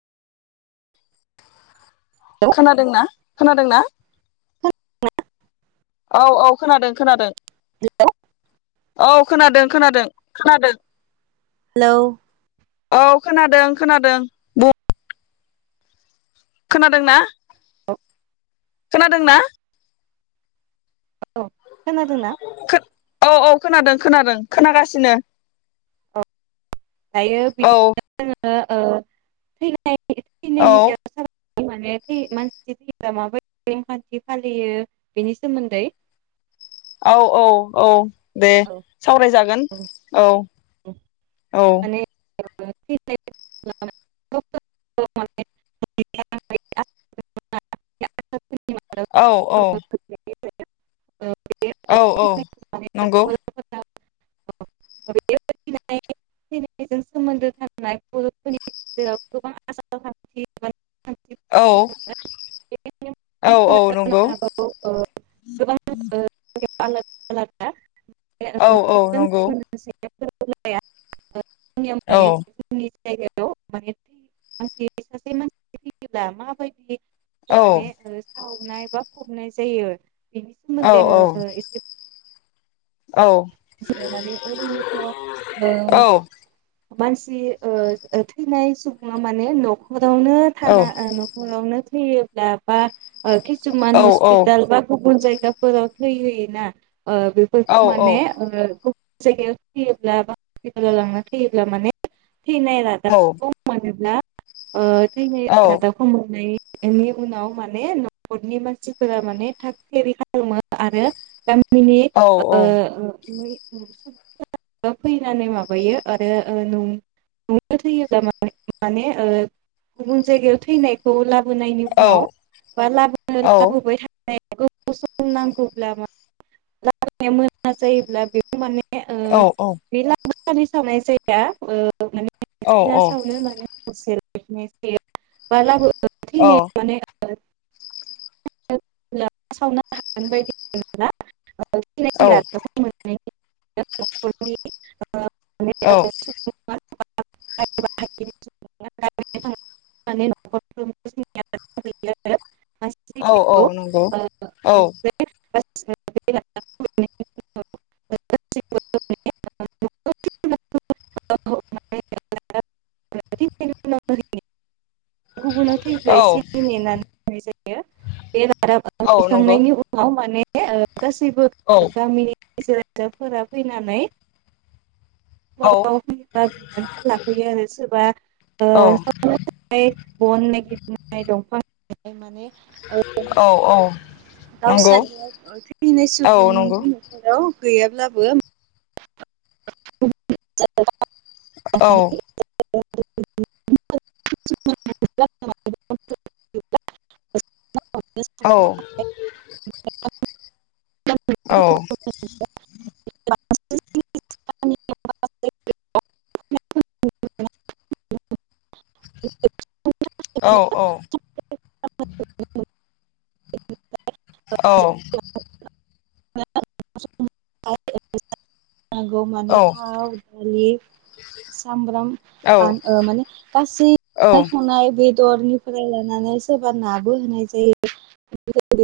खोनादों ना खोनादों ना? औ औ खोनादों खोनादों। हेल'। औ खोनादों खोनादों खोनादों। हेल' औ खोनादों खोनादों बुं। खोनादों ना? [unintelligible] खोनादों ना? औ खोनादोंना? औ औ खोनादों खोनादों खोनागासिनो। दायो औ बिदिब्ला जोङो ‌। औ [unintelligible] [unintelligible] माने मानसि थैयोब्ला माबायदि नेमखान्थि फालियो बेनि सोमोन्दै? औ औ औ दे औ सावरायजागोन औ औ [inaudible] औ औ औ औ नंगौ [unintelligible] थैनायजों सोमोन्दो थानाय बरफोरनि गेजेराव गोबां आसार खान्थि औ औ औ नंगौ हागौ गोबां [inaudible] औ औ मोनसेजों गुबुन नंगौ [inaudible] [inaudible] औ जायगायाव मान मान सासे मानसि थैयोब्ला माबायदि औ माने ओ साव खुनाय बा फबनाय जायो बेनि औ सोमोन्दै ओ ओ इसे [inaudible] औ मानसि ओ ओ थैनाय सुबुङा माने नख रावनो औ थाना नखरावनो थैयोब्ला बा ओ किसुमान हस्पिटाल बा गुबुन जाय दाबराव थै होयो ना ओ बेफोरखौ माने गुबुन जायगायाव थैयोब्ला बा हपिटालाव लांनानै थैयोब्ला माने थैनाय रादाब खौ मोनोब्ला ओ थैनाय औ रादाबखौ मोननाय बेनि उनाव माने नखरनि मानसिफोरा माने थाग थियारि खालामो आरो गा मिनि औ ओ औ फैनानै माबायो आरो ओ ननो थैयोब्ला माने ओ गुबुन जायगायाव थैनायखौ ला बोनायनि औ उनाव बा लाबानो औ लाबोबाय था [inaudible] दा बेखौ मान औ औ बिला सानै सानाय जाया ओ औ ना सावनो मान ह लाबो [unintelligible] ने मान सावनो हागोन बायदि आरो ना? औ औ [inaudible] [inaudible] [inaudible] [inaudible] औ औ नंगौ औ [inaudible] [inaudible] [inaudible] गुबुनाव थैब्ला एसे औ नेनानै होननाय जायो। बे औ नंगौ गारहैखांनायनि उनाव माने ओ गासैबो औ गामिनि रायजो-राजाफोरा फैनानै औ गावबा गाव बिबानखौ लाफैयो आरो सोरबा ओ गावबा औ गाव हाय बन नागिरनाय, दंफां दाननाय माने ओ औ औ नंगौ गावसानियाव थैनाय औ नंगौ सुबुंनि न'खराव गैयाब्लाबो [unintelligible] औ माने [unintelligible] औ [unintelligible] औ [unintelligible] [unintelligible] औ औ [unintelligible] औ [unintelligible] नंगौ माने थाव दालि सामब्राम औ बा ओ‌ माने औ औ गासैबो संनाय बे दरनिफ्राय लानानै सोरबा नाबो होनाय जायो [inaudible]